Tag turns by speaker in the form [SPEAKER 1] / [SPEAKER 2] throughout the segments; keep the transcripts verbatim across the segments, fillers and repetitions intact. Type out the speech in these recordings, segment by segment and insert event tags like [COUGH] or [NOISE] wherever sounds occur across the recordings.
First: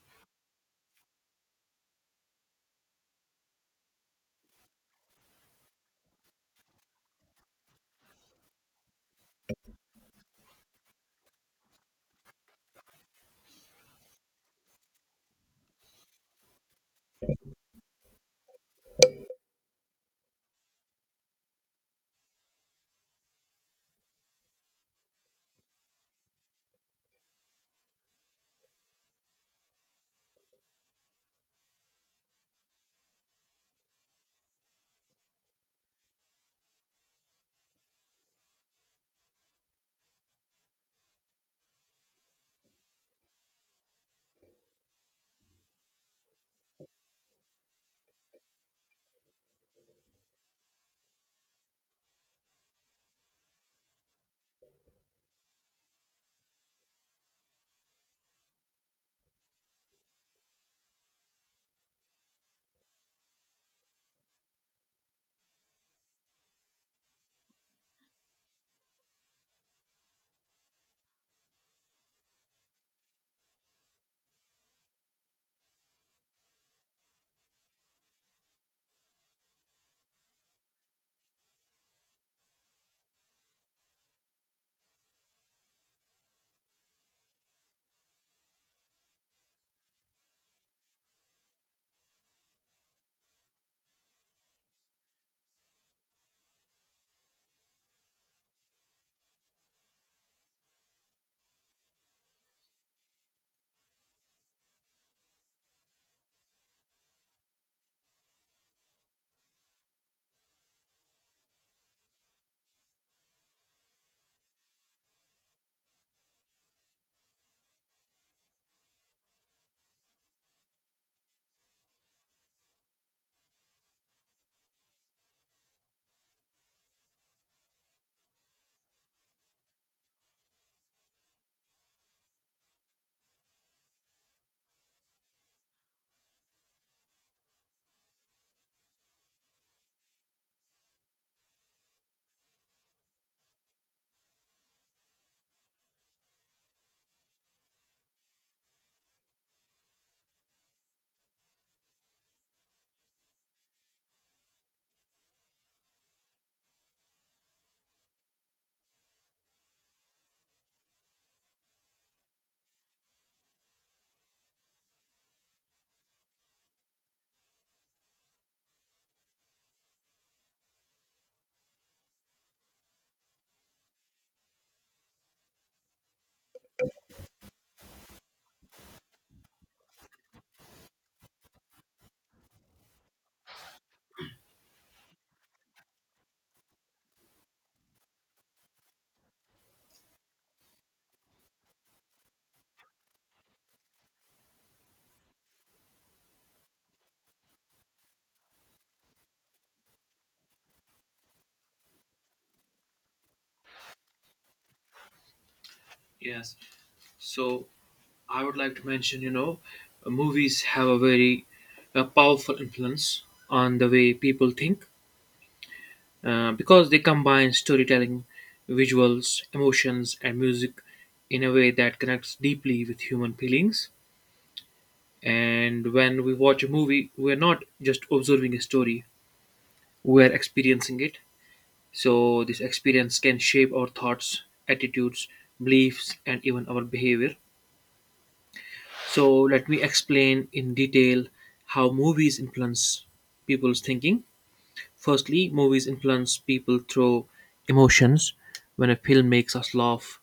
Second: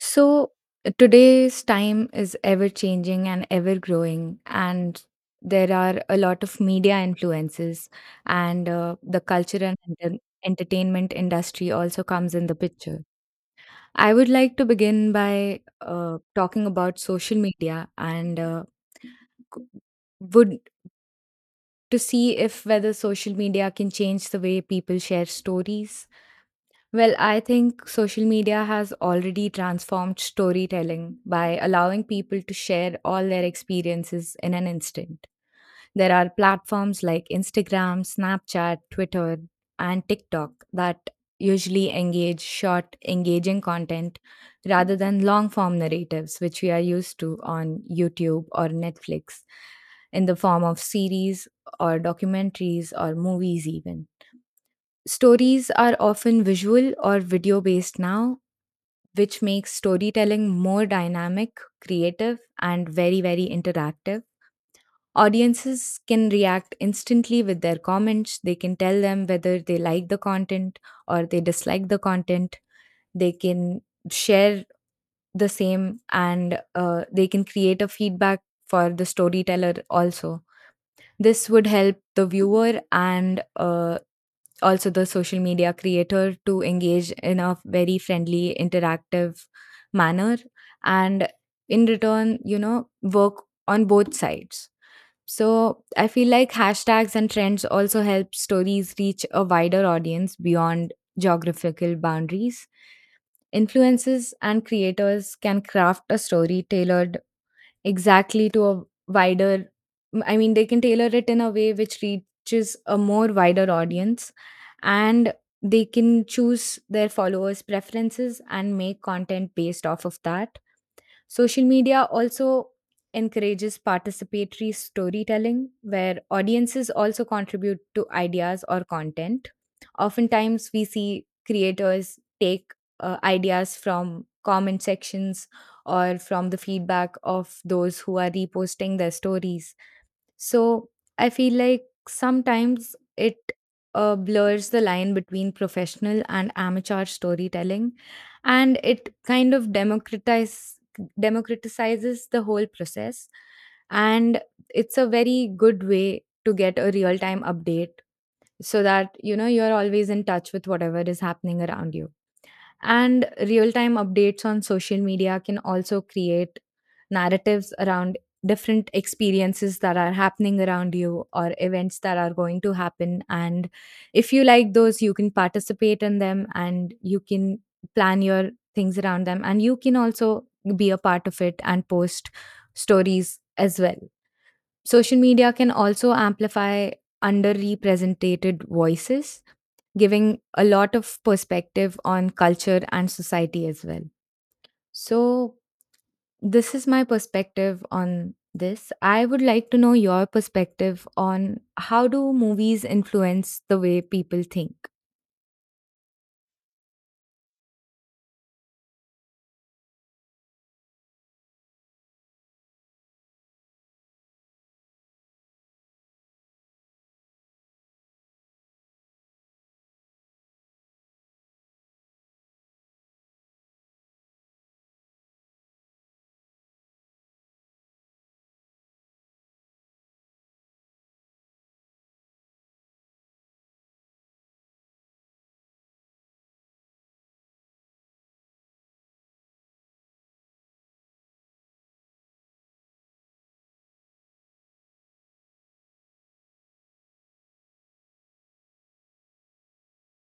[SPEAKER 1] So, today's time is ever changing and ever growing, and there are a lot of media influences, and uh, the culture and enter- entertainment industry also comes in the picture. I would like to begin by uh, talking about social media and uh, c- would to see if whether social media can change the way people share stories. Well, I think social media has already transformed storytelling by allowing people to share all their experiences in an instant. There are platforms like Instagram, Snapchat, Twitter, and TikTok that usually engage short, engaging content rather than long form narratives, which we are used to on YouTube or Netflix in the form of series or documentaries or movies, even. Stories are often visual or video based now, which makes storytelling more dynamic, creative, and very, very interactive. Audiences can react instantly with their comments. They can tell them whether they like the content or they dislike the content. They can share the same, and uh, they can create a feedback for the storyteller also. This would help the viewer, and uh, also the social media creator to engage in a very friendly interactive manner, and in return you know work on both sides. So I feel like hashtags and trends also help stories reach a wider audience beyond geographical boundaries. Influencers and creators can craft a story tailored exactly to a wider i mean they can tailor it in a way which reaches a more wider audience, and they can choose their followers preferences and make content based off of that. Social media also encourages participatory storytelling, where audiences also contribute to ideas or content. Oftentimes, we see creators take uh, ideas from comment sections or from the feedback of those who are reposting their stories. So I feel like sometimes it uh, blurs the line between professional and amateur storytelling, and it kind of democratize democratizes the whole process. And it's a very good way to get a real time update so that you know you're always in touch with whatever is happening around you. And real time updates on social media can also create narratives around different experiences that are happening around you or events that are going to happen. And if you like those, you can participate in them and you can plan your things around them. And you can also be a part of it and post stories as well. Social media can also amplify underrepresented voices, giving a lot of perspective on culture and society as well. So, this is my perspective on this. I would like to know your perspective on how do movies influence the way people think?
[SPEAKER 2] Yes. So I would like to mention, you know, movies have a very uh powerful influence on the way people think, uh, because they combine storytelling, visuals, emotions, and music in a way that connects deeply with human feelings. And when we watch a movie, we're not just observing a story, we're experiencing it. So, this experience can shape our thoughts, attitudes, beliefs, and even our behavior. So let me explain in detail how movies influence people's thinking. Firstly, movies influence people through emotions. When a film makes us laugh,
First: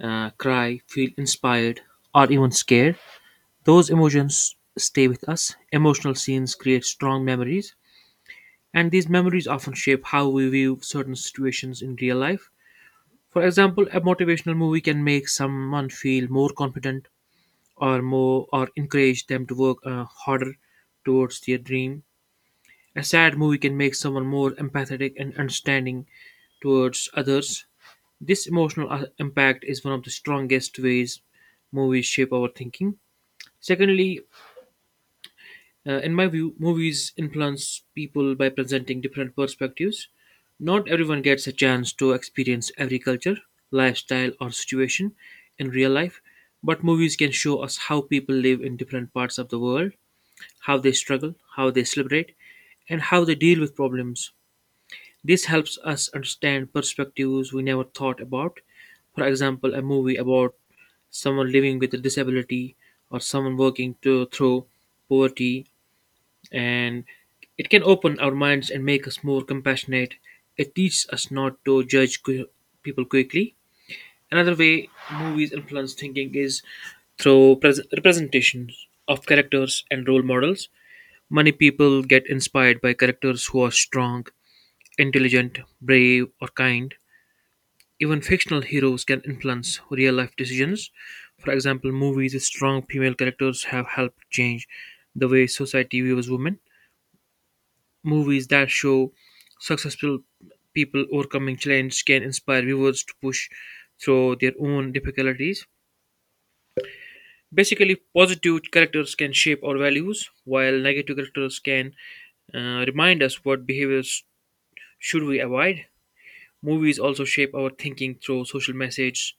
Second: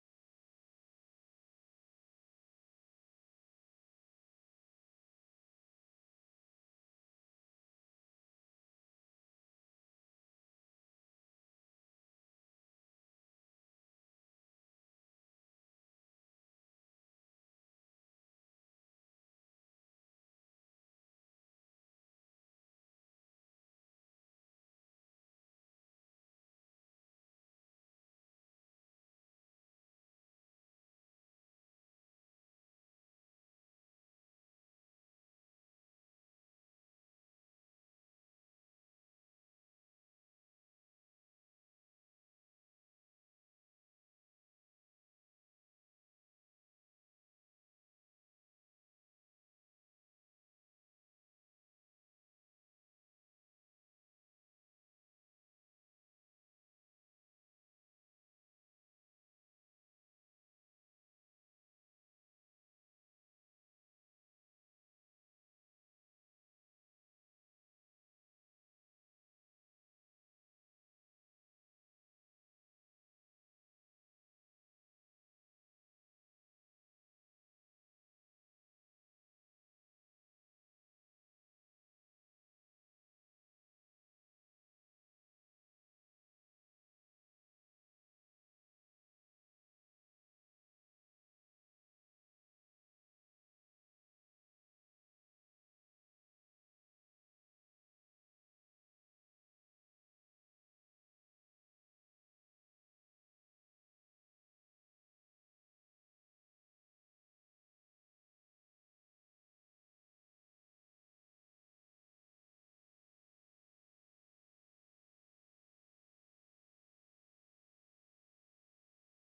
[SPEAKER 2] uh, cry, feel inspired, or even scared, those emotions stay with us. Emotional scenes create strong memories, and these memories often shape how we view certain situations in real life. For example, a motivational movie can make someone feel more confident or more or encourage them to work uh, harder towards their dream. A sad movie can make someone more empathetic and understanding towards others. This emotional uh, impact is one of the strongest ways movies shape our thinking. Secondly, uh, in my view, movies influence people by presenting different perspectives. Not everyone gets a chance to experience every culture, lifestyle, or situation in real life, but movies can show us how people live in different parts of the world, how they struggle, how they celebrate, and how they deal with problems. This helps us understand perspectives we never thought about. For example, a movie about someone living with a disability or someone working to, through poverty, and it can open our minds and make us more compassionate. It teaches us not to judge qu- people quickly. Another way movies influence thinking is through pres- representations of characters and role models. Many people get inspired by characters who are strong, intelligent, brave, or kind. Even fictional heroes can influence real life decisions. For example, movies with strong female characters have helped change the way society views women. Movies that show successful people overcoming challenges can inspire viewers to push through their own difficulties. Basically, positive characters can shape our values, while negative characters can uh, remind us what behaviors should we avoid? Movies also shape our thinking through social message.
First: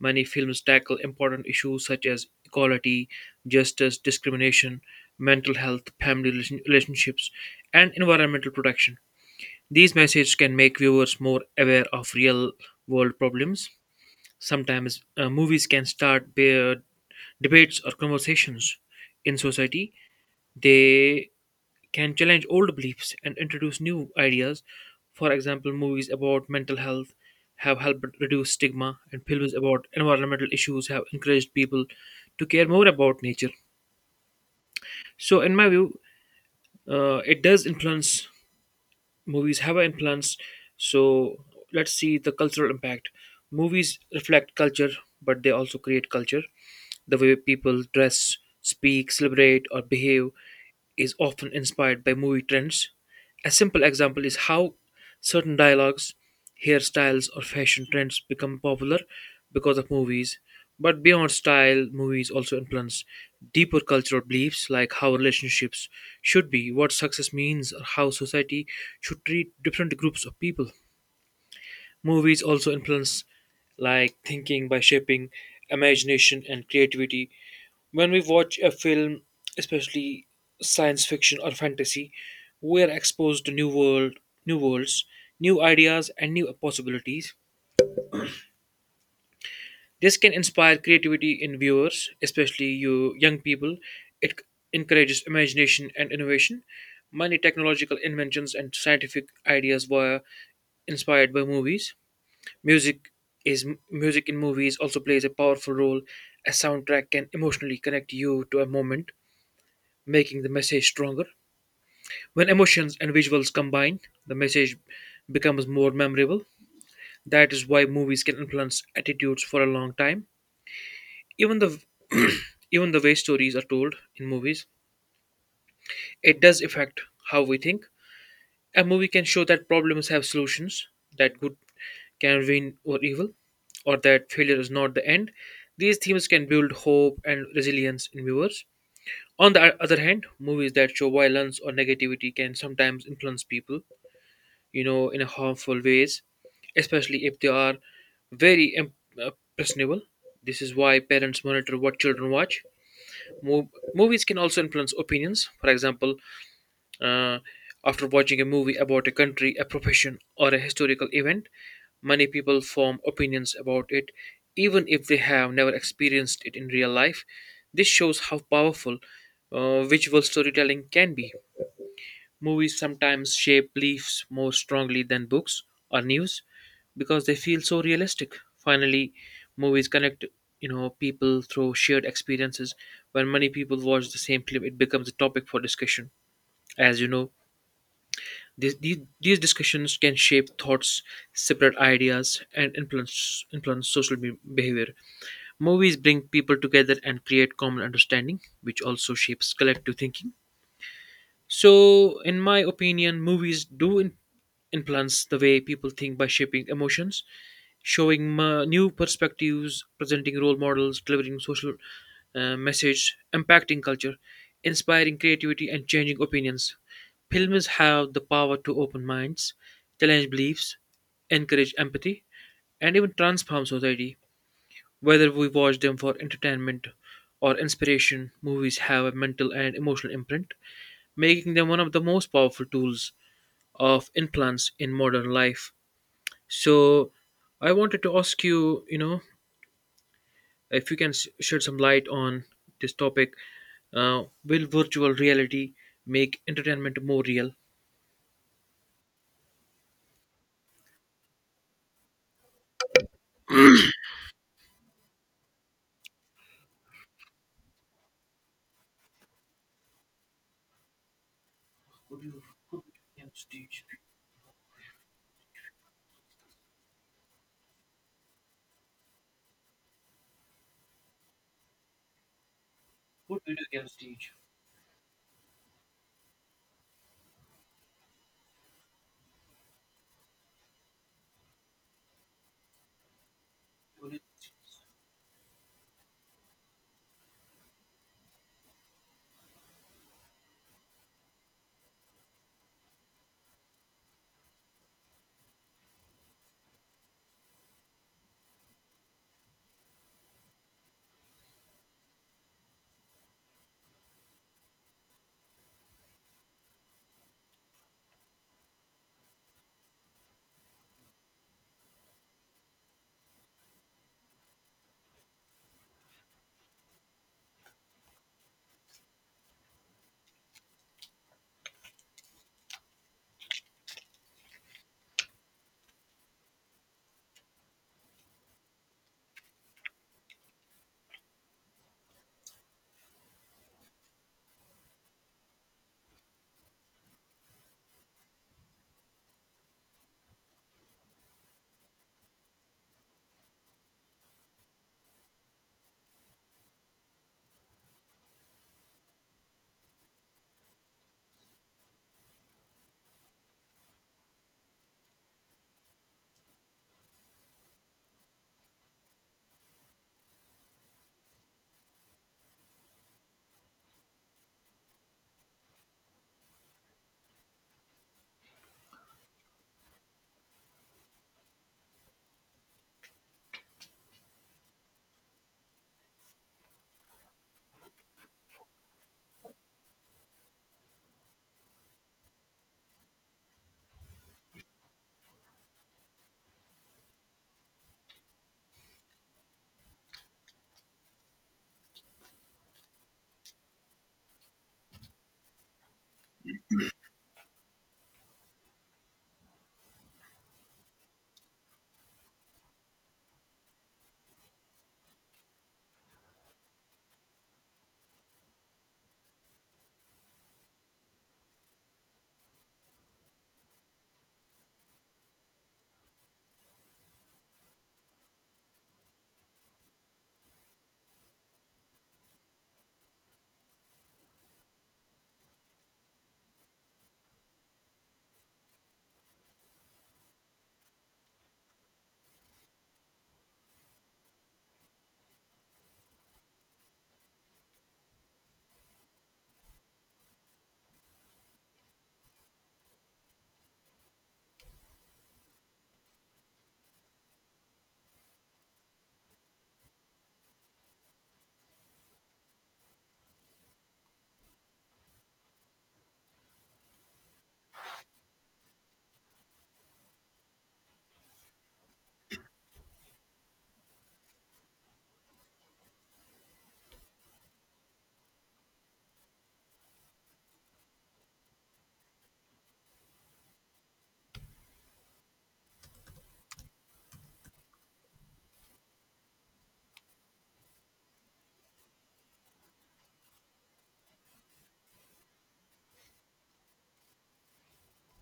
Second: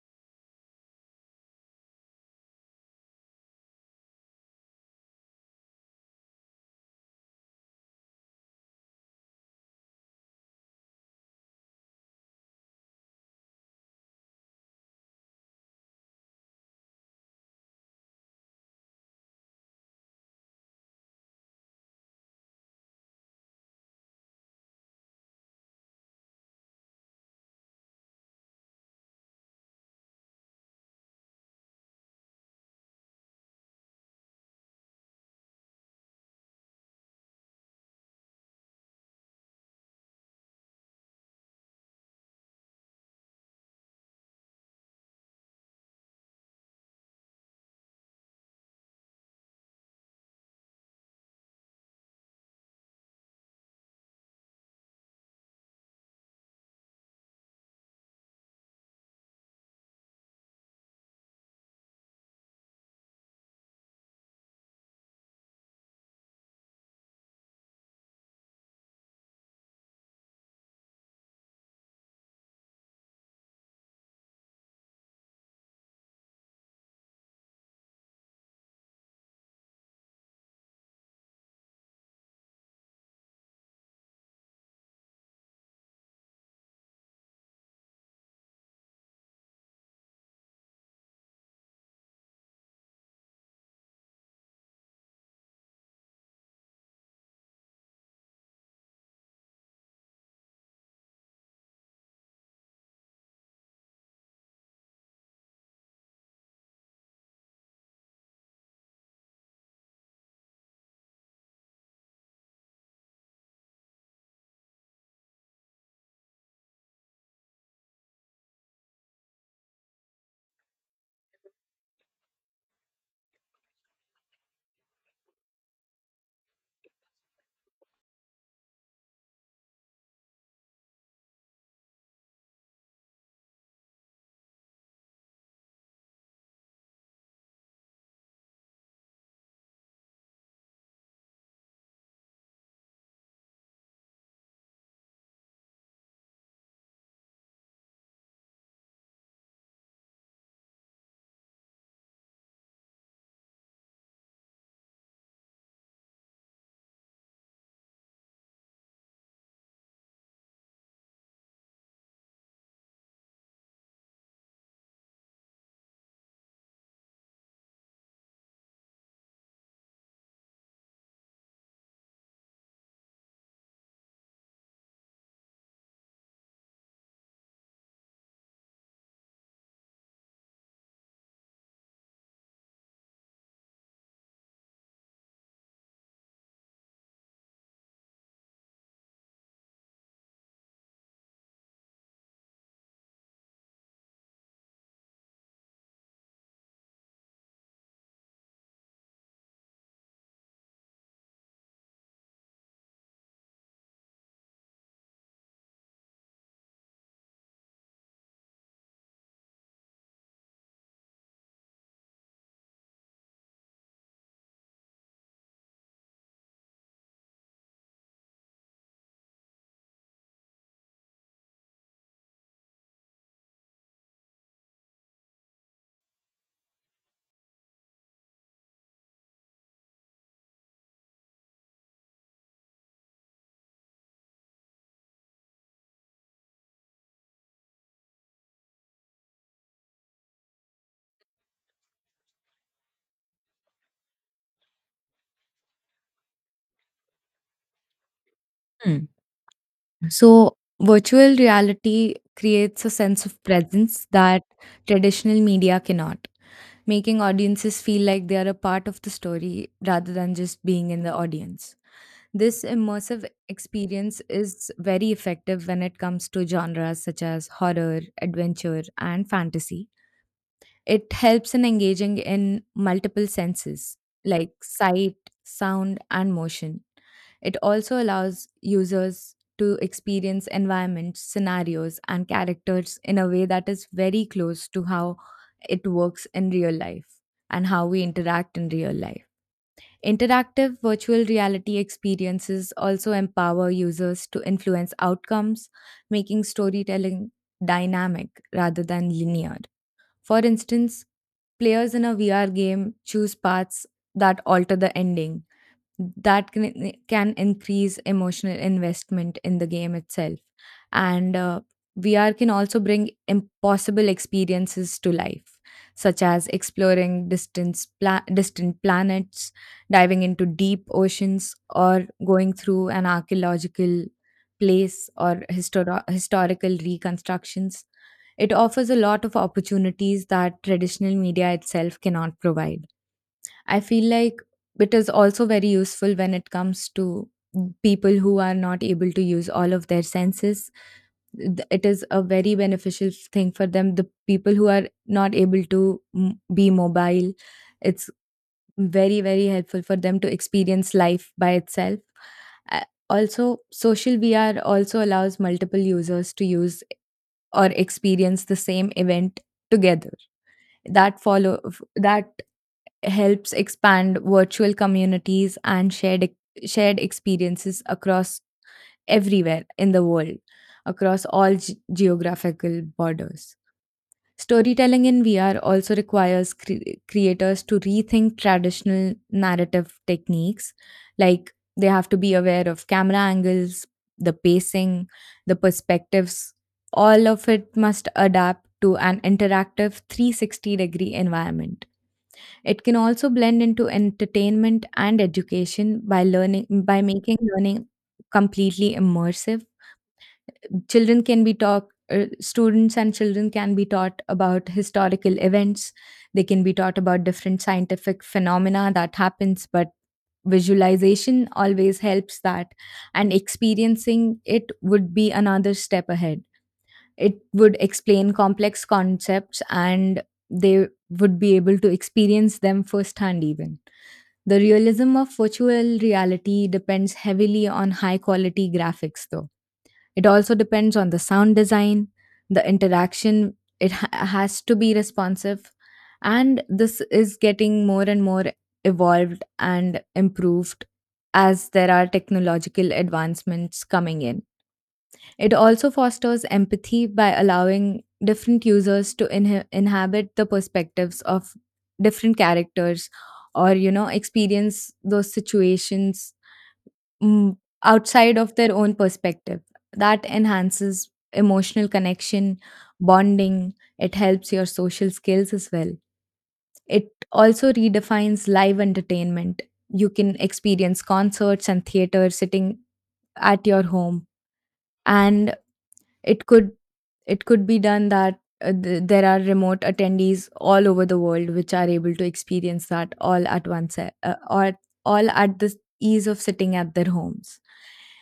[SPEAKER 2] Many films tackle important issues such as equality, justice, discrimination, mental health, family relation- relationships, and environmental protection. These messages can make viewers more aware of real world problems. Sometimes uh, movies can start be- debates or conversations in society. They can challenge old beliefs and introduce new ideas. For example, movies about mental health have helped reduce stigma, and films about environmental issues have encouraged people to care more about nature. So, in my view, uh, it does influence movies have an influence. So, let's see the cultural impact. Movies reflect culture, but they also create culture. The way people dress, speak, celebrate, or behave is often inspired by movie trends. A simple example is how certain dialogues, hairstyles, or fashion trends become popular because of movies. But beyond style, movies also influence deeper cultural beliefs like how relationships should be, what success means, or how society should treat different groups of people. Movies also influence like thinking by shaping imagination and creativity. When we watch a film, especially science fiction or fantasy, we are exposed to new world, new worlds, new ideas and new possibilities. This can inspire creativity in viewers, especially you young people. It c- encourages imagination and innovation. Many technological inventions and scientific ideas were inspired by movies. Music is Music in movies also plays a powerful role as soundtrack can emotionally connect you to a moment, making the message stronger. When emotions and visuals combine, the message becomes more memorable. That is why movies can influence attitudes for a long time. Even the [CLEARS THROAT] even the way stories are told in movies, it does affect how we think. A movie can show that problems have solutions, that good can win over evil, or that failure is not the end. These themes can build hope and resilience in viewers. On the other hand, movies that show violence or negativity can sometimes influence people, you know, in a harmful ways, especially if they are very im- uh, impressionable. This is why parents monitor what children watch. Mo- Movies can also influence opinions. For example, uh, after watching a movie about a country, a profession, or a historical event, many people form opinions about it, even if they have never experienced it in real life. This shows how powerful uh, visual storytelling can be. Movies sometimes shape beliefs more strongly than books or news because they feel so realistic. Finally, movies connect you know people through shared experiences. When many people watch the same film, it becomes a topic for discussion. As you know, these, these, these discussions can shape thoughts, separate ideas, and influence, influence social be- behavior. Movies bring people together and create common understanding, which also shapes collective thinking. So, in my opinion, movies do in- influence the way people think by shaping emotions, showing uh, new perspectives, presenting role models, delivering social uh, message, impacting culture, inspiring creativity, and changing opinions. Films have the power to open minds, challenge beliefs, encourage empathy, and even transform society. Whether we watch them for entertainment or inspiration, movies have a mental and emotional imprint, making them one of the most powerful tools of influence in modern life. So, I wanted to ask you, you know, if you can s- shed some light on this topic, uh, will virtual reality make entertainment more real?
[SPEAKER 1] Hmm. So, virtual reality creates a sense of presence that traditional media cannot, making audiences feel like they are a part of the story rather than just being in the audience. This immersive experience is very effective when it comes to genres such as horror, adventure, and fantasy. It helps in engaging in multiple senses like sight, sound, and motion. It also allows users to experience environments, scenarios, and characters in a way that is very close to how it works in real life and how we interact in real life. Interactive virtual reality experiences also empower users to influence outcomes, making storytelling dynamic rather than linear. For instance, players in a V R game choose paths that alter the ending, that can can increase emotional investment in the game itself. And uh, VR can also bring impossible experiences to life, such as exploring distance pla- distant planets, diving into deep oceans, or going through an archaeological place or histor- historical reconstructions. It offers a lot of opportunities that traditional media itself cannot provide. I feel like it is also very useful when it comes to people who are not able to use all of their senses. Th- It is a very beneficial thing for them. The people who are not able to m- be mobile, it's very, very helpful for them to experience life by itself. Uh, Also, social V R also allows multiple users to use or experience the same event together that follow f- that helps expand virtual communities and shared ex- shared experiences across everywhere in the world, across all ge- geographical borders. Storytelling in VR also requires cre- creators to rethink traditional narrative techniques. Like, they have to be aware of camera angles, the pacing, the perspectives. All of it must adapt to an interactive three hundred sixty degree environment. It can also blend into entertainment and education by learning by making learning completely immersive. Children can be taught, uh, students and children can be taught about historical events. They can be taught about different scientific phenomena that happens, but visualization always helps that, and experiencing it would be another step ahead. It would explain complex concepts, and they would be able to experience them firsthand even. The realism of virtual reality depends heavily on high quality graphics, though. It also depends on the sound design, the interaction, it ha- has to be responsive. And this is getting more and more evolved and improved as there are technological advancements coming in. It also fosters empathy by allowing different users to inhe- inhabit the perspectives of different characters or you know experience those situations, mm, outside of their own perspective. That enhances emotional connection, bonding, it helps your social skills as well. It also redefines live entertainment. You can experience concerts and theater sitting at your home, and it could it could be done that uh, th- there are remote attendees all over the world which are able to experience that all at once, uh, or all at the ease of sitting at their homes.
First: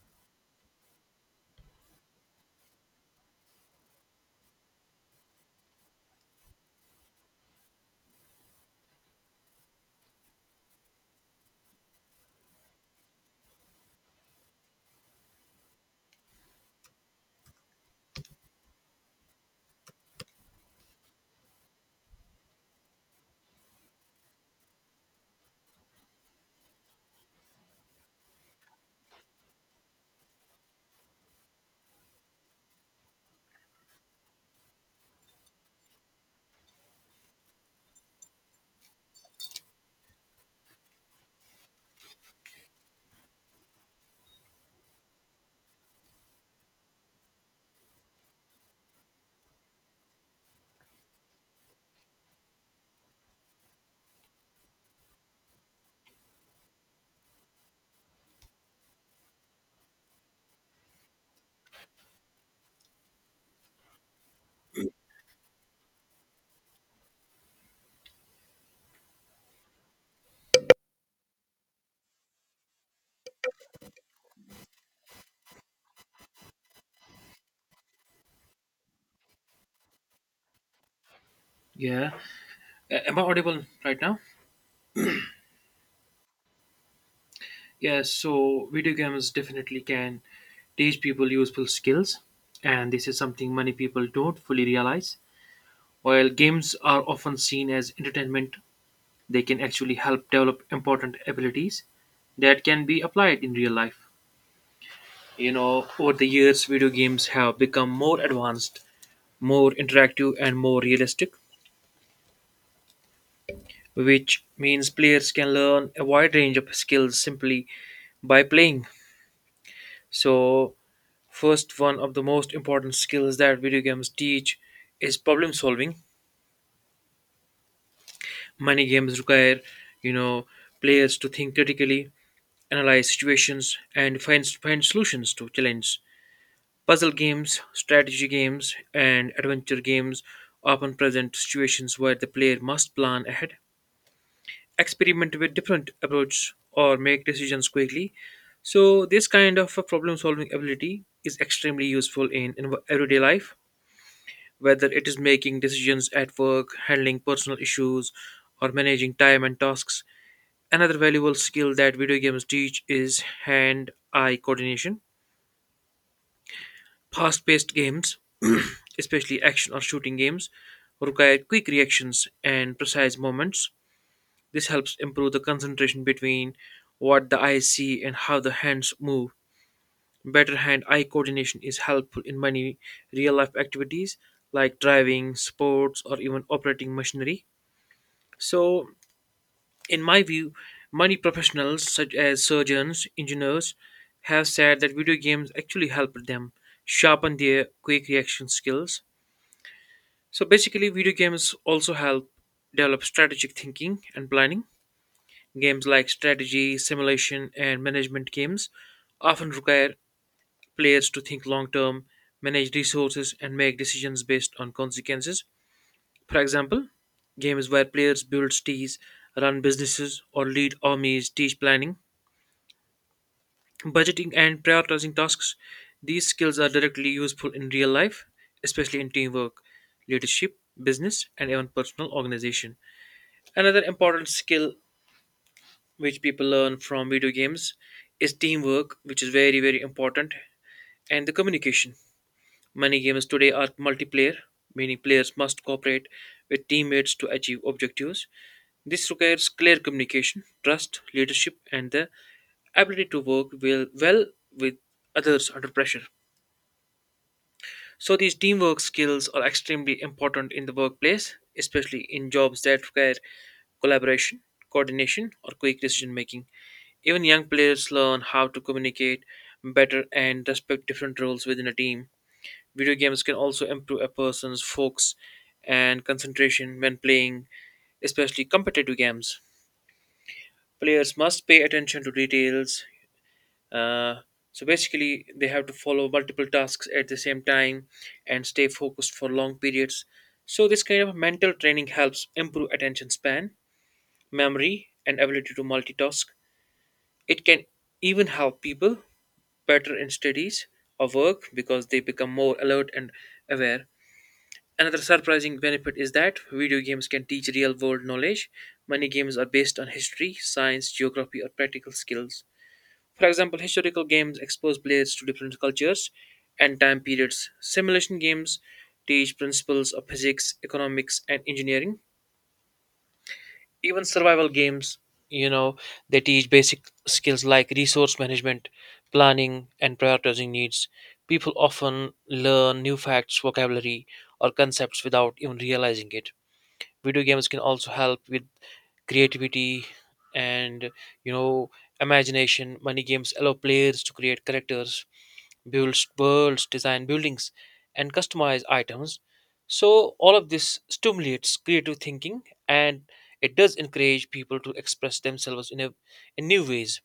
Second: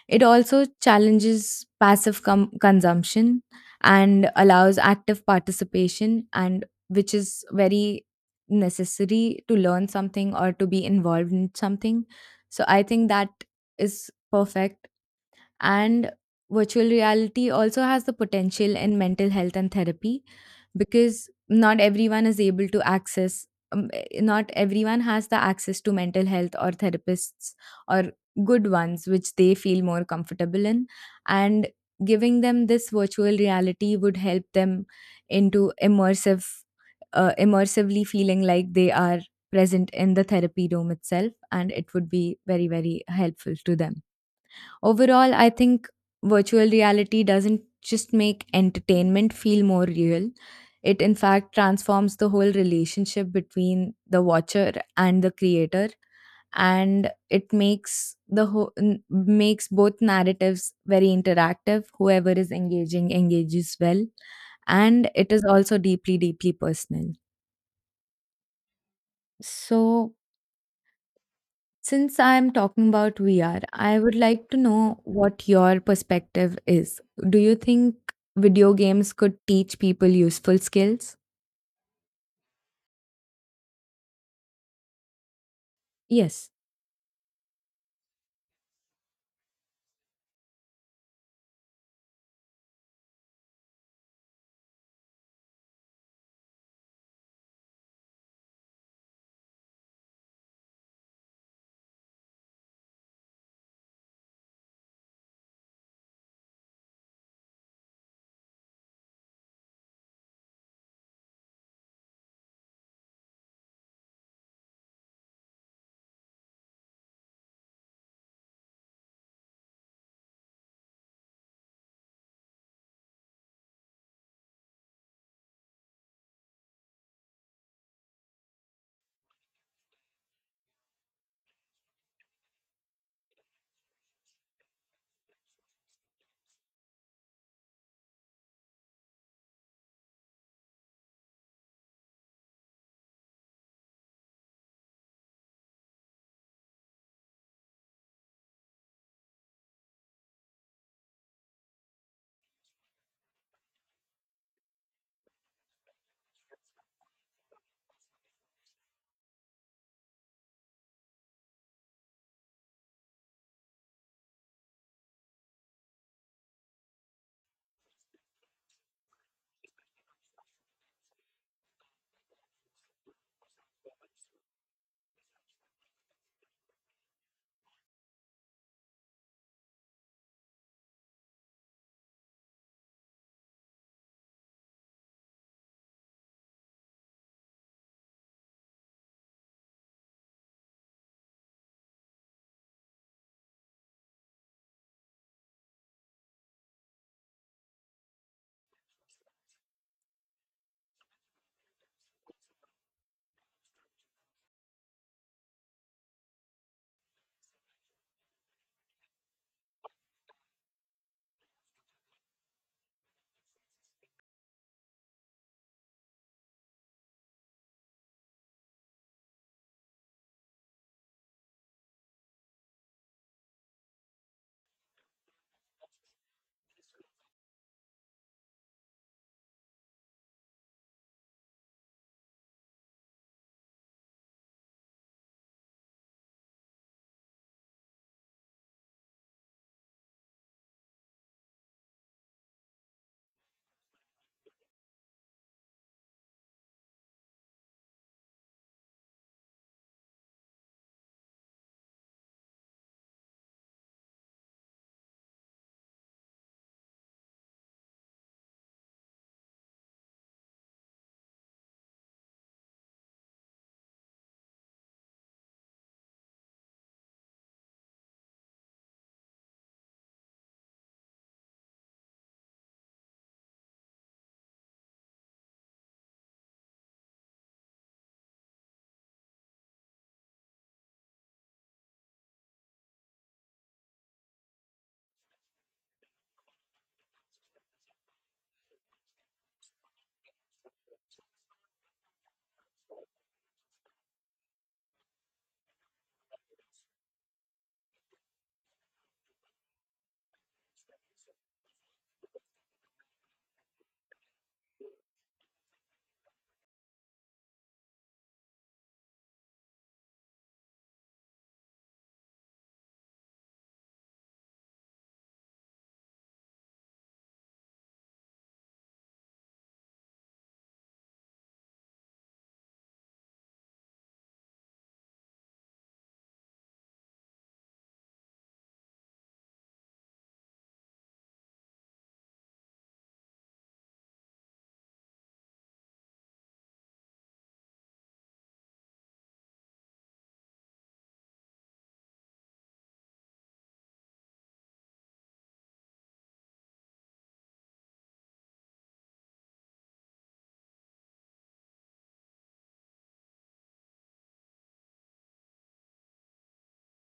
[SPEAKER 1] It also challenges passive com- consumption and allows active participation, and which is very necessary to learn something or to be involved in something. So I think that is perfect. And virtual reality also has the potential in mental health and therapy, because not everyone is able to access um, eh, not everyone has the access to mental health or therapists or good ones which they feel more comfortable in, and giving them this virtual reality would help them into immersive uh, immersively feeling like they are present in the therapy room itself, and it would be very, very helpful to them. Overall, I think virtual reality doesn't just make entertainment feel more real, it in fact transforms the whole relationship between the watcher and the creator, and it makes the whole makes both narratives very interactive, whoever is engaging engages well, and it is also deeply, deeply personal. So, since I'm talking about V R, I would like to know what your perspective is. Do you think video games could teach people useful skills?
[SPEAKER 2] Yeah. A- Am I audible right now?
[SPEAKER 1] Yes.
[SPEAKER 2] Yes. So video games definitely can teach people useful skills, and this is something many people don't fully realize. While games are often seen as entertainment, they can actually help develop important abilities that can be applied in real life. You know, over the years, video games have become more advanced, more interactive, and more realistic, which means players can learn a wide range of skills simply by playing. So, first, one of the most important skills that video games teach is problem solving. Many games require, you know, players to think critically, analyze situations, and find, find solutions to challenges. Puzzle games, strategy games, and adventure games often present situations where the player must plan ahead, experiment with different approaches, or make decisions quickly. So, this kind of a problem-solving ability is extremely useful in, in everyday life, whether it is making decisions at work, handling personal issues, or managing time and tasks. Another valuable skill that video games teach is hand-eye coordination. Fast-paced games, [CLEARS THROAT] especially action or shooting games, require quick reactions and precise movements. This helps improve the concentration between what the eyes see and how the hands move. Better hand-eye coordination is helpful in many real-life activities like driving, sports, or even operating machinery. So, in my view, many professionals such as surgeons, engineers have said that video games actually help them sharpen their quick reaction skills. So basically, video games also help develop strategic thinking and planning. Games like strategy, simulation, and management games often require players to think long term, manage resources, and make decisions based on consequences. For example, games where players build cities, run businesses, or lead armies teach planning, budgeting, and prioritizing tasks. These skills are directly useful in real life, especially in teamwork, leadership, business, and even personal organization. Another important skill which people learn from video games is teamwork, which is very, very important, and the communication. Many games today are multiplayer, meaning players must cooperate with teammates to achieve objectives. This requires clear communication, trust, leadership, and the ability to work well, well with others under pressure. So, these teamwork skills are extremely important in the workplace, especially in jobs that require collaboration, coordination, or quick decision making. Even young players learn how to communicate better and respect different roles within a team. Video games can also improve a person's focus and concentration when playing, especially competitive games. Players must pay attention to details, uh, so basically, they have to follow multiple tasks at the same time and stay focused for long periods. So, this kind of mental training helps improve attention span, memory, and ability to multitask. It can even help people better in studies or work because they become more alert and aware. Another surprising benefit is that video games can teach real world knowledge. Many games are based on history, science, geography, or practical skills. For example, historical games expose players to different cultures and time periods. Simulation games teach principles of physics, economics, and engineering. Even survival games, you know, they teach basic skills like resource management, planning, and prioritizing needs. People often learn new facts, vocabulary, or concepts without even realizing it. Video games can also help with creativity and, you know, imagination. Many games allow players to create characters, builds worlds, design buildings, and customize items. So, all of this stimulates creative thinking and it does encourage people to express themselves in, a, in new ways.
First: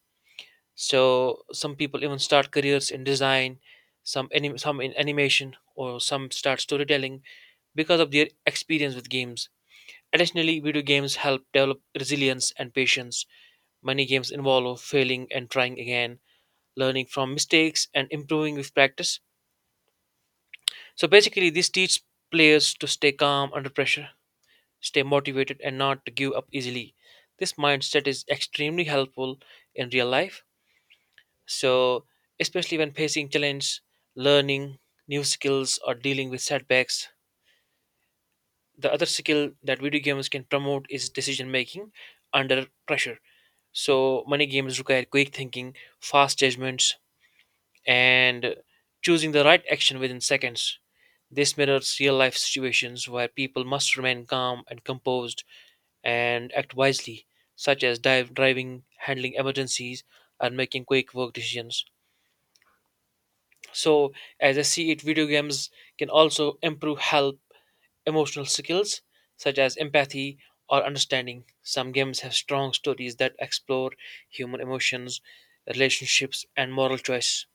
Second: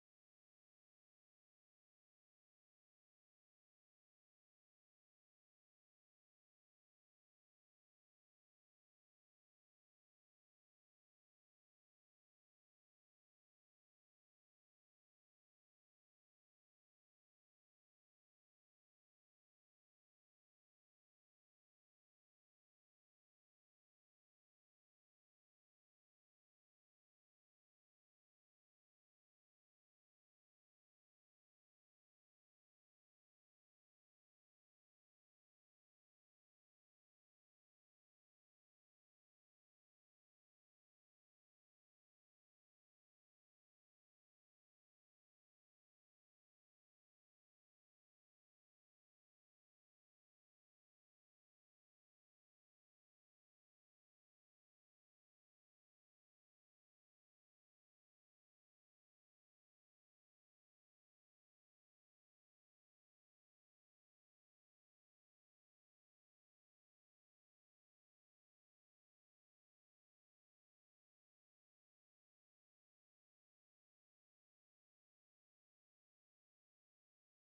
[SPEAKER 2] So, some people even start careers in design, some, anim- some in animation, or some start storytelling because of their experience with games. Additionally, video games help develop resilience and patience. Many games involve failing and trying again, learning from mistakes, and improving with practice. So basically, this teaches players to stay calm under pressure, stay motivated, and not to give up easily. This mindset is extremely helpful in real life, So, especially when facing challenge, learning new skills, or dealing with setbacks. The other skill that video games can promote is decision making under pressure. So, many games require quick thinking, fast judgments, and choosing the right action within seconds. This mirrors real life situations where people must remain calm and composed and act wisely, such as dive, driving, handling emergencies, and making quick work decisions. So, as I see it, video games can also improve help emotional skills such as empathy or understanding. Some games have strong stories that explore human emotions, relationships, and moral choice.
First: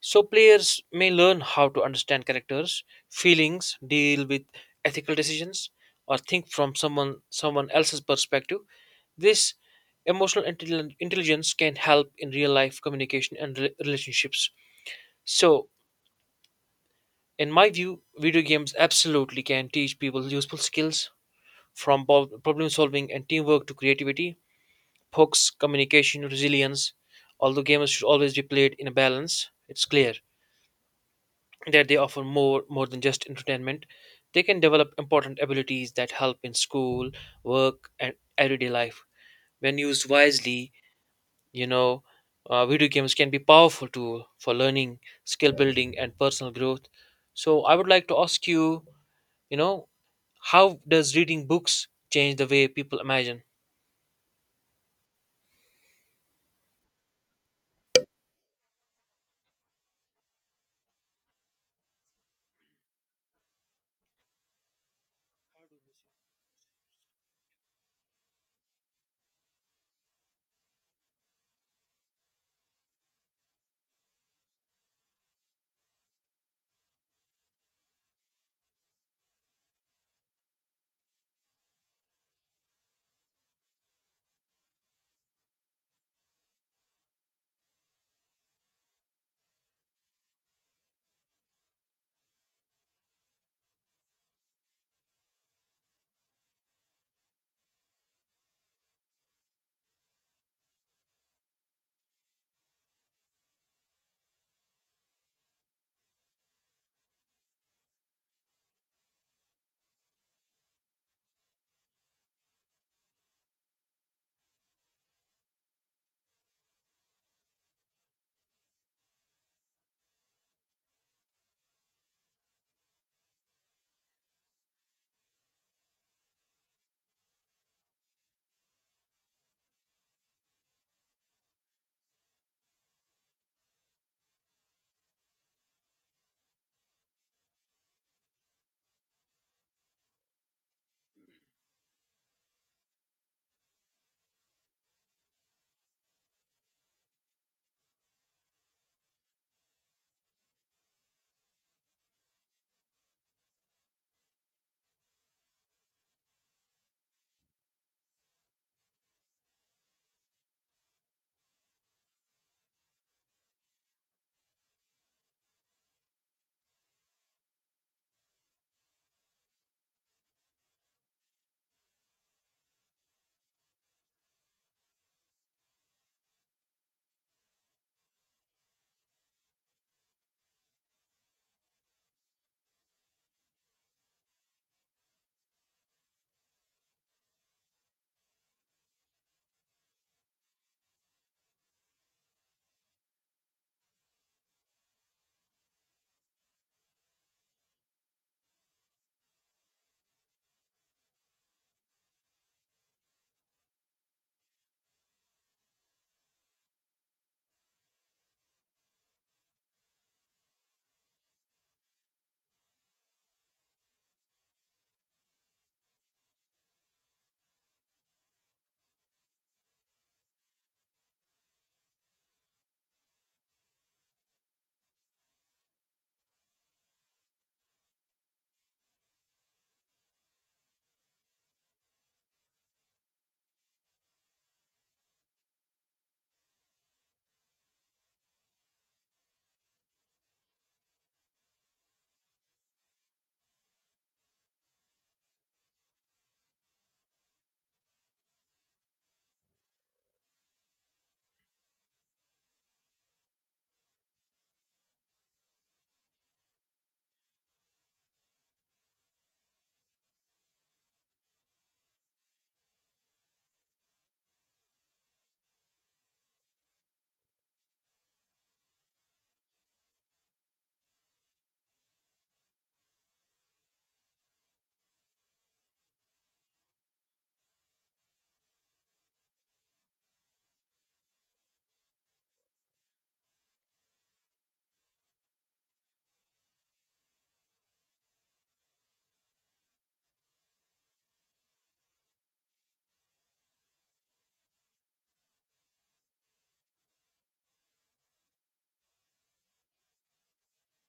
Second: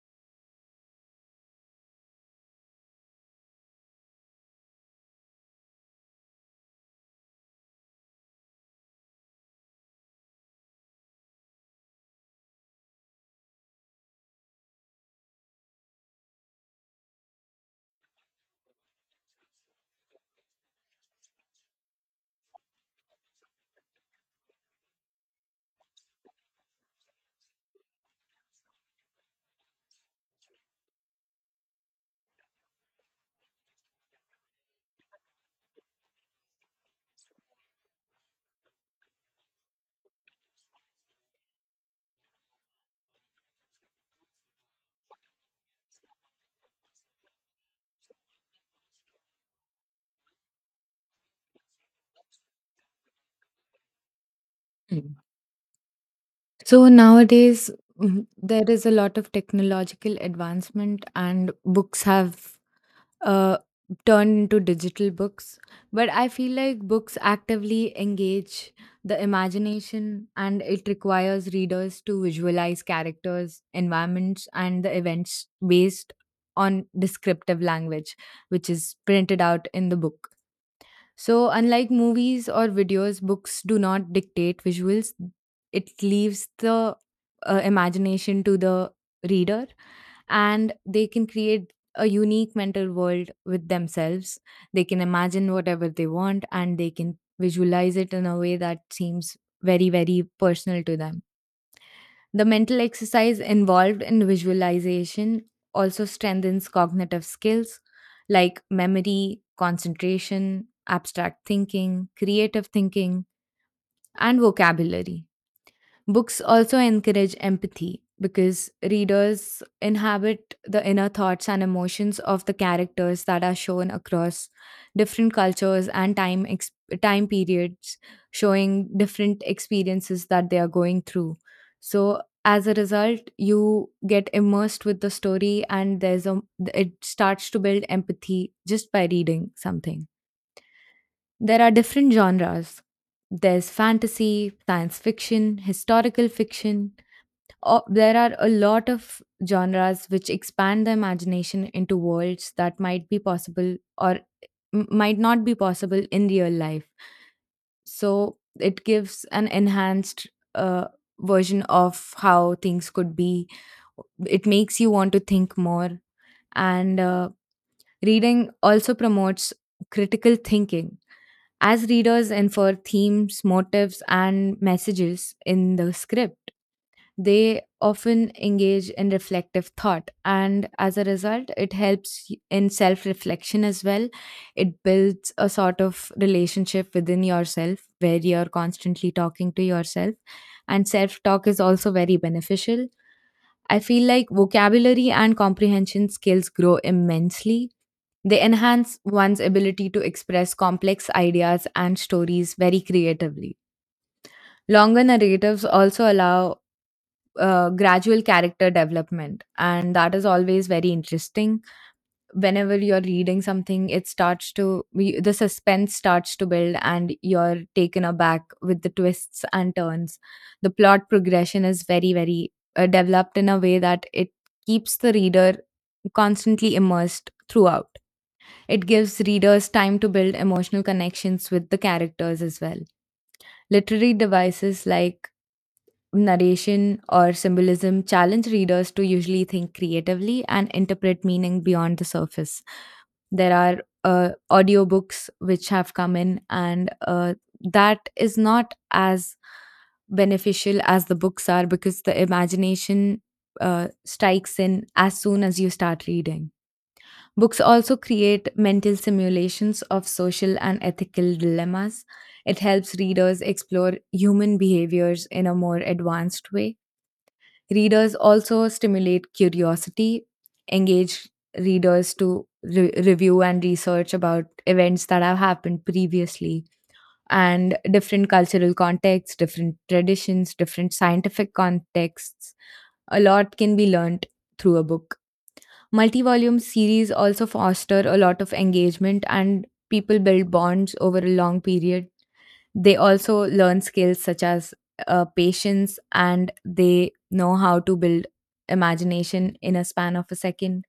[SPEAKER 2] So players may learn how to understand characters, feelings, deal with ethical decisions, or think from someone someone else's perspective. This emotional intelli- intelligence can help in real life communication and re- relationships. So, in my view, video games absolutely can teach people useful skills from bo- problem solving and teamwork to creativity, hooks, communication, resilience. Although games should always be played in a balance, it's clear that they offer more more than just entertainment. They can develop important abilities that help in school work and everyday life when used wisely. you know uh, Video games can be powerful tool for learning skill building and personal growth. So I would like to ask you, you know, how does reading books change the way people imagine?
[SPEAKER 1] Mm. So nowadays, mm, there is a lot of technological advancement, and books have uh, turned into digital books. But I feel like books actively engage the imagination, and it requires readers to visualize characters, environments, and the events based on descriptive language, which is printed out in the book. So, unlike movies or videos, books do not dictate visuals, it leaves the uh, imagination to the reader, and they can create a unique mental world with themselves. They can imagine whatever they want, and they can visualize it in a way that seems very, very personal to them. The mental exercise involved in visualization also strengthens cognitive skills like memory, concentration, abstract thinking, creative thinking, and vocabulary. Books also encourage empathy because readers inhabit the inner thoughts and emotions of the characters that are shown across different cultures and time ex- time periods, showing different experiences that they are going through. So as a result, you get immersed with the story, and there's a it starts to build empathy just by reading something. There are different genres, there's fantasy, science fiction, historical fiction, o- there are a lot of genres which expand the imagination into worlds that might be possible or m- might not be possible in real life. So it gives an enhanced uh, version of how things could be. It makes you want to think more. And uh, reading also promotes critical thinking. As readers infer themes, motives, and messages in the script, they often engage in reflective thought, and as a result, it helps y- in self reflection as well. It builds a sort of relationship within yourself where you're constantly talking to yourself, and self talk is also very beneficial. I feel like vocabulary and comprehension skills grow immensely. They enhance one's ability to express complex ideas and stories very creatively. Longer narratives also allow uh, gradual character development, and that is always very interesting. Whenever you're reading something, it starts to we- the suspense starts to build, and you're taken aback with the twists and turns. The plot progression is very, very uh, developed in a way that it keeps the reader constantly immersed throughout. It gives readers time to build emotional connections with the characters as well. Literary devices like narration or symbolism challenge readers to usually think creatively and interpret meaning beyond the surface. There are uh, audiobooks which have come in, and uh, that is not as beneficial as the books are because the imagination uh, strikes in as soon as you start reading. Books also create mental simulations of social and ethical dilemmas. It helps readers explore human behaviors in a more advanced way. Readers also stimulate curiosity, engage readers to re- review and research about events that have happened previously and different cultural contexts, different traditions, different scientific contexts. A lot can be learned through a book. Multi volume series also foster a lot of engagement, and people build bonds over a long period. They also learn skills such as uh, patience, and they know how to build imagination in a span of a second.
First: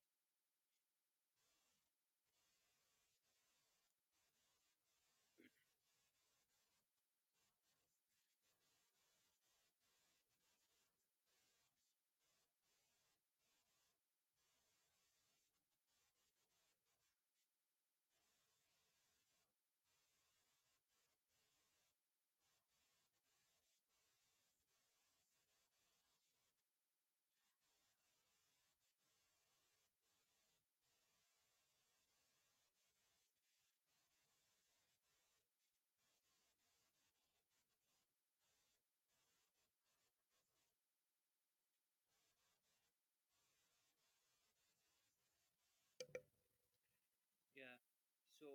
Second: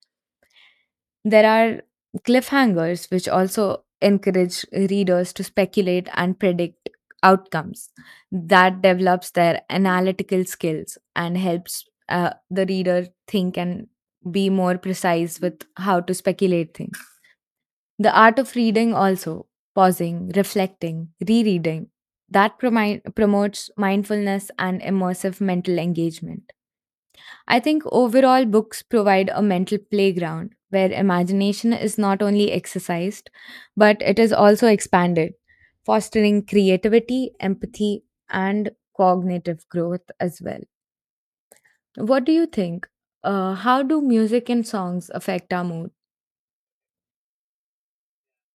[SPEAKER 1] There are cliffhangers, which also encourage readers to speculate and predict outcomes. That develops their analytical skills and helps uh, the reader think and be more precise with how to speculate things. The art of reading also, pausing, reflecting, rereading, that promi- promotes mindfulness and immersive mental engagement. I think overall, books provide a mental playground where imagination is not only exercised, but it is also expanded, fostering creativity, empathy, and cognitive growth as well. What do you think? Uh, how do music and songs affect our mood?
[SPEAKER 2] yeah so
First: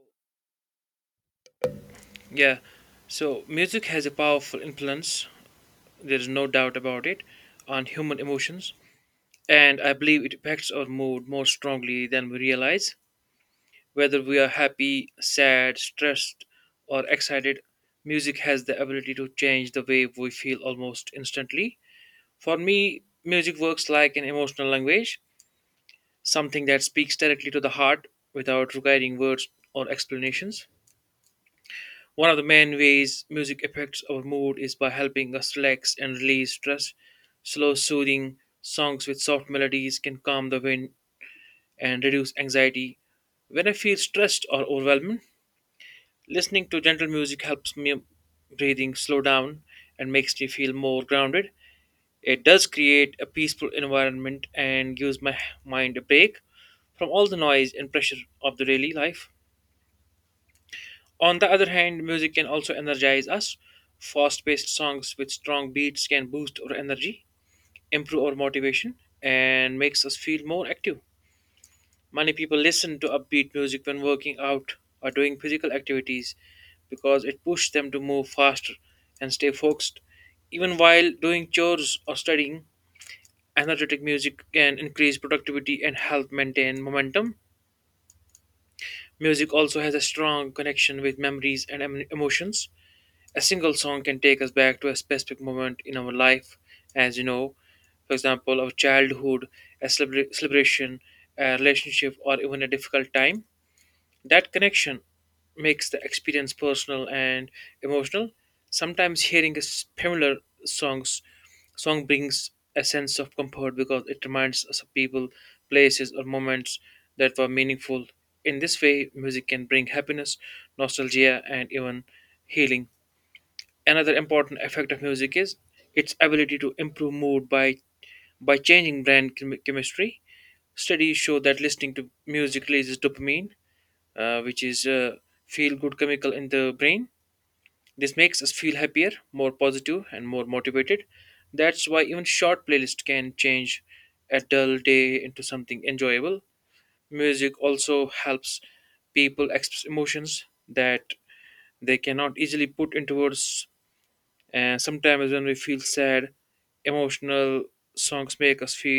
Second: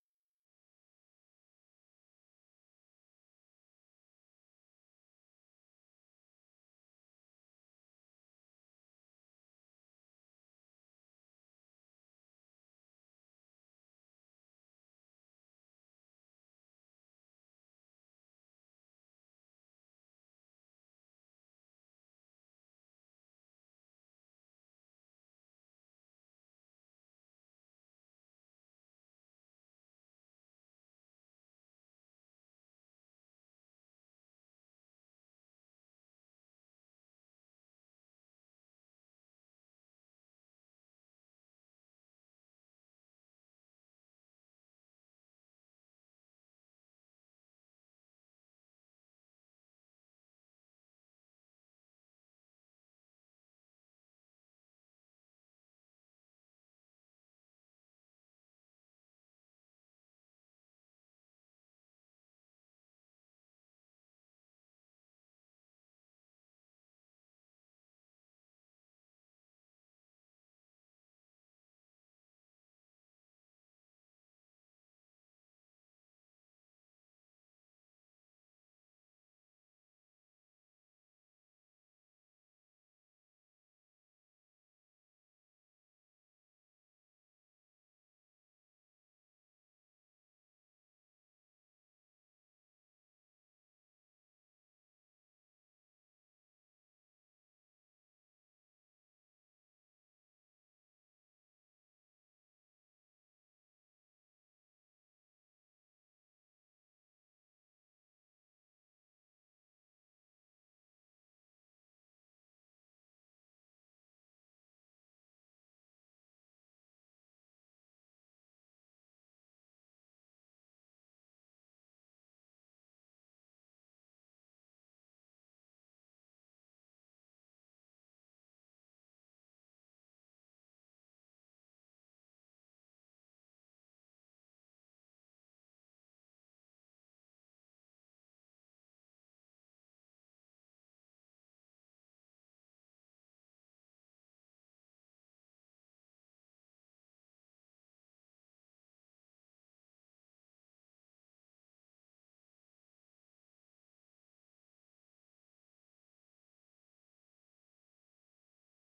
[SPEAKER 2] yeah so music has a powerful influence, there is no doubt about it, on human emotions, and I believe it affects our mood more strongly than we realize. Whether we are happy, sad, stressed, or excited, music has the ability to change the way we feel almost instantly. For me, music works like an emotional language, something that speaks directly to the heart without requiring words or explanations. One of the main ways music affects our mood is by helping us relax and release stress. Slow, soothing songs with soft melodies can calm the wind and reduce anxiety. When I feel stressed or overwhelmed, listening to gentle music helps me breathing slow down and makes me feel more grounded. It does create a peaceful environment and gives my mind a break from all the noise and pressure of the daily life. On the other hand, music can also energize us. Fast paced songs with strong beats can boost our energy, improve our motivation, and makes us feel more active. Many people listen to upbeat music when working out or doing physical activities because it pushes them to move faster and stay focused. Even while doing chores or studying, energetic music can increase productivity and help maintain momentum. Music also has a strong connection with memories and em- emotions. A single song can take us back to a specific moment in our life, as you know, for example, our childhood, a celebra- celebration, a relationship, or even a difficult time. That connection makes the experience personal and emotional. Sometimes hearing a similar songs song brings a sense of comfort because it reminds us of people, places, or moments that were meaningful. In this way, music can bring happiness, nostalgia, and even healing. Another important effect of music is its ability to improve mood by by changing brain chem- chemistry. Studies show that listening to music releases dopamine, uh, which is uh, feel good chemical in the brain. This makes us feel happier, more positive, and more motivated. That's why even short playlist can change a dull day into something enjoyable. Music also helps people express emotions that they cannot easily put into words. And sometimes when we feel sad, emotional songs make us feel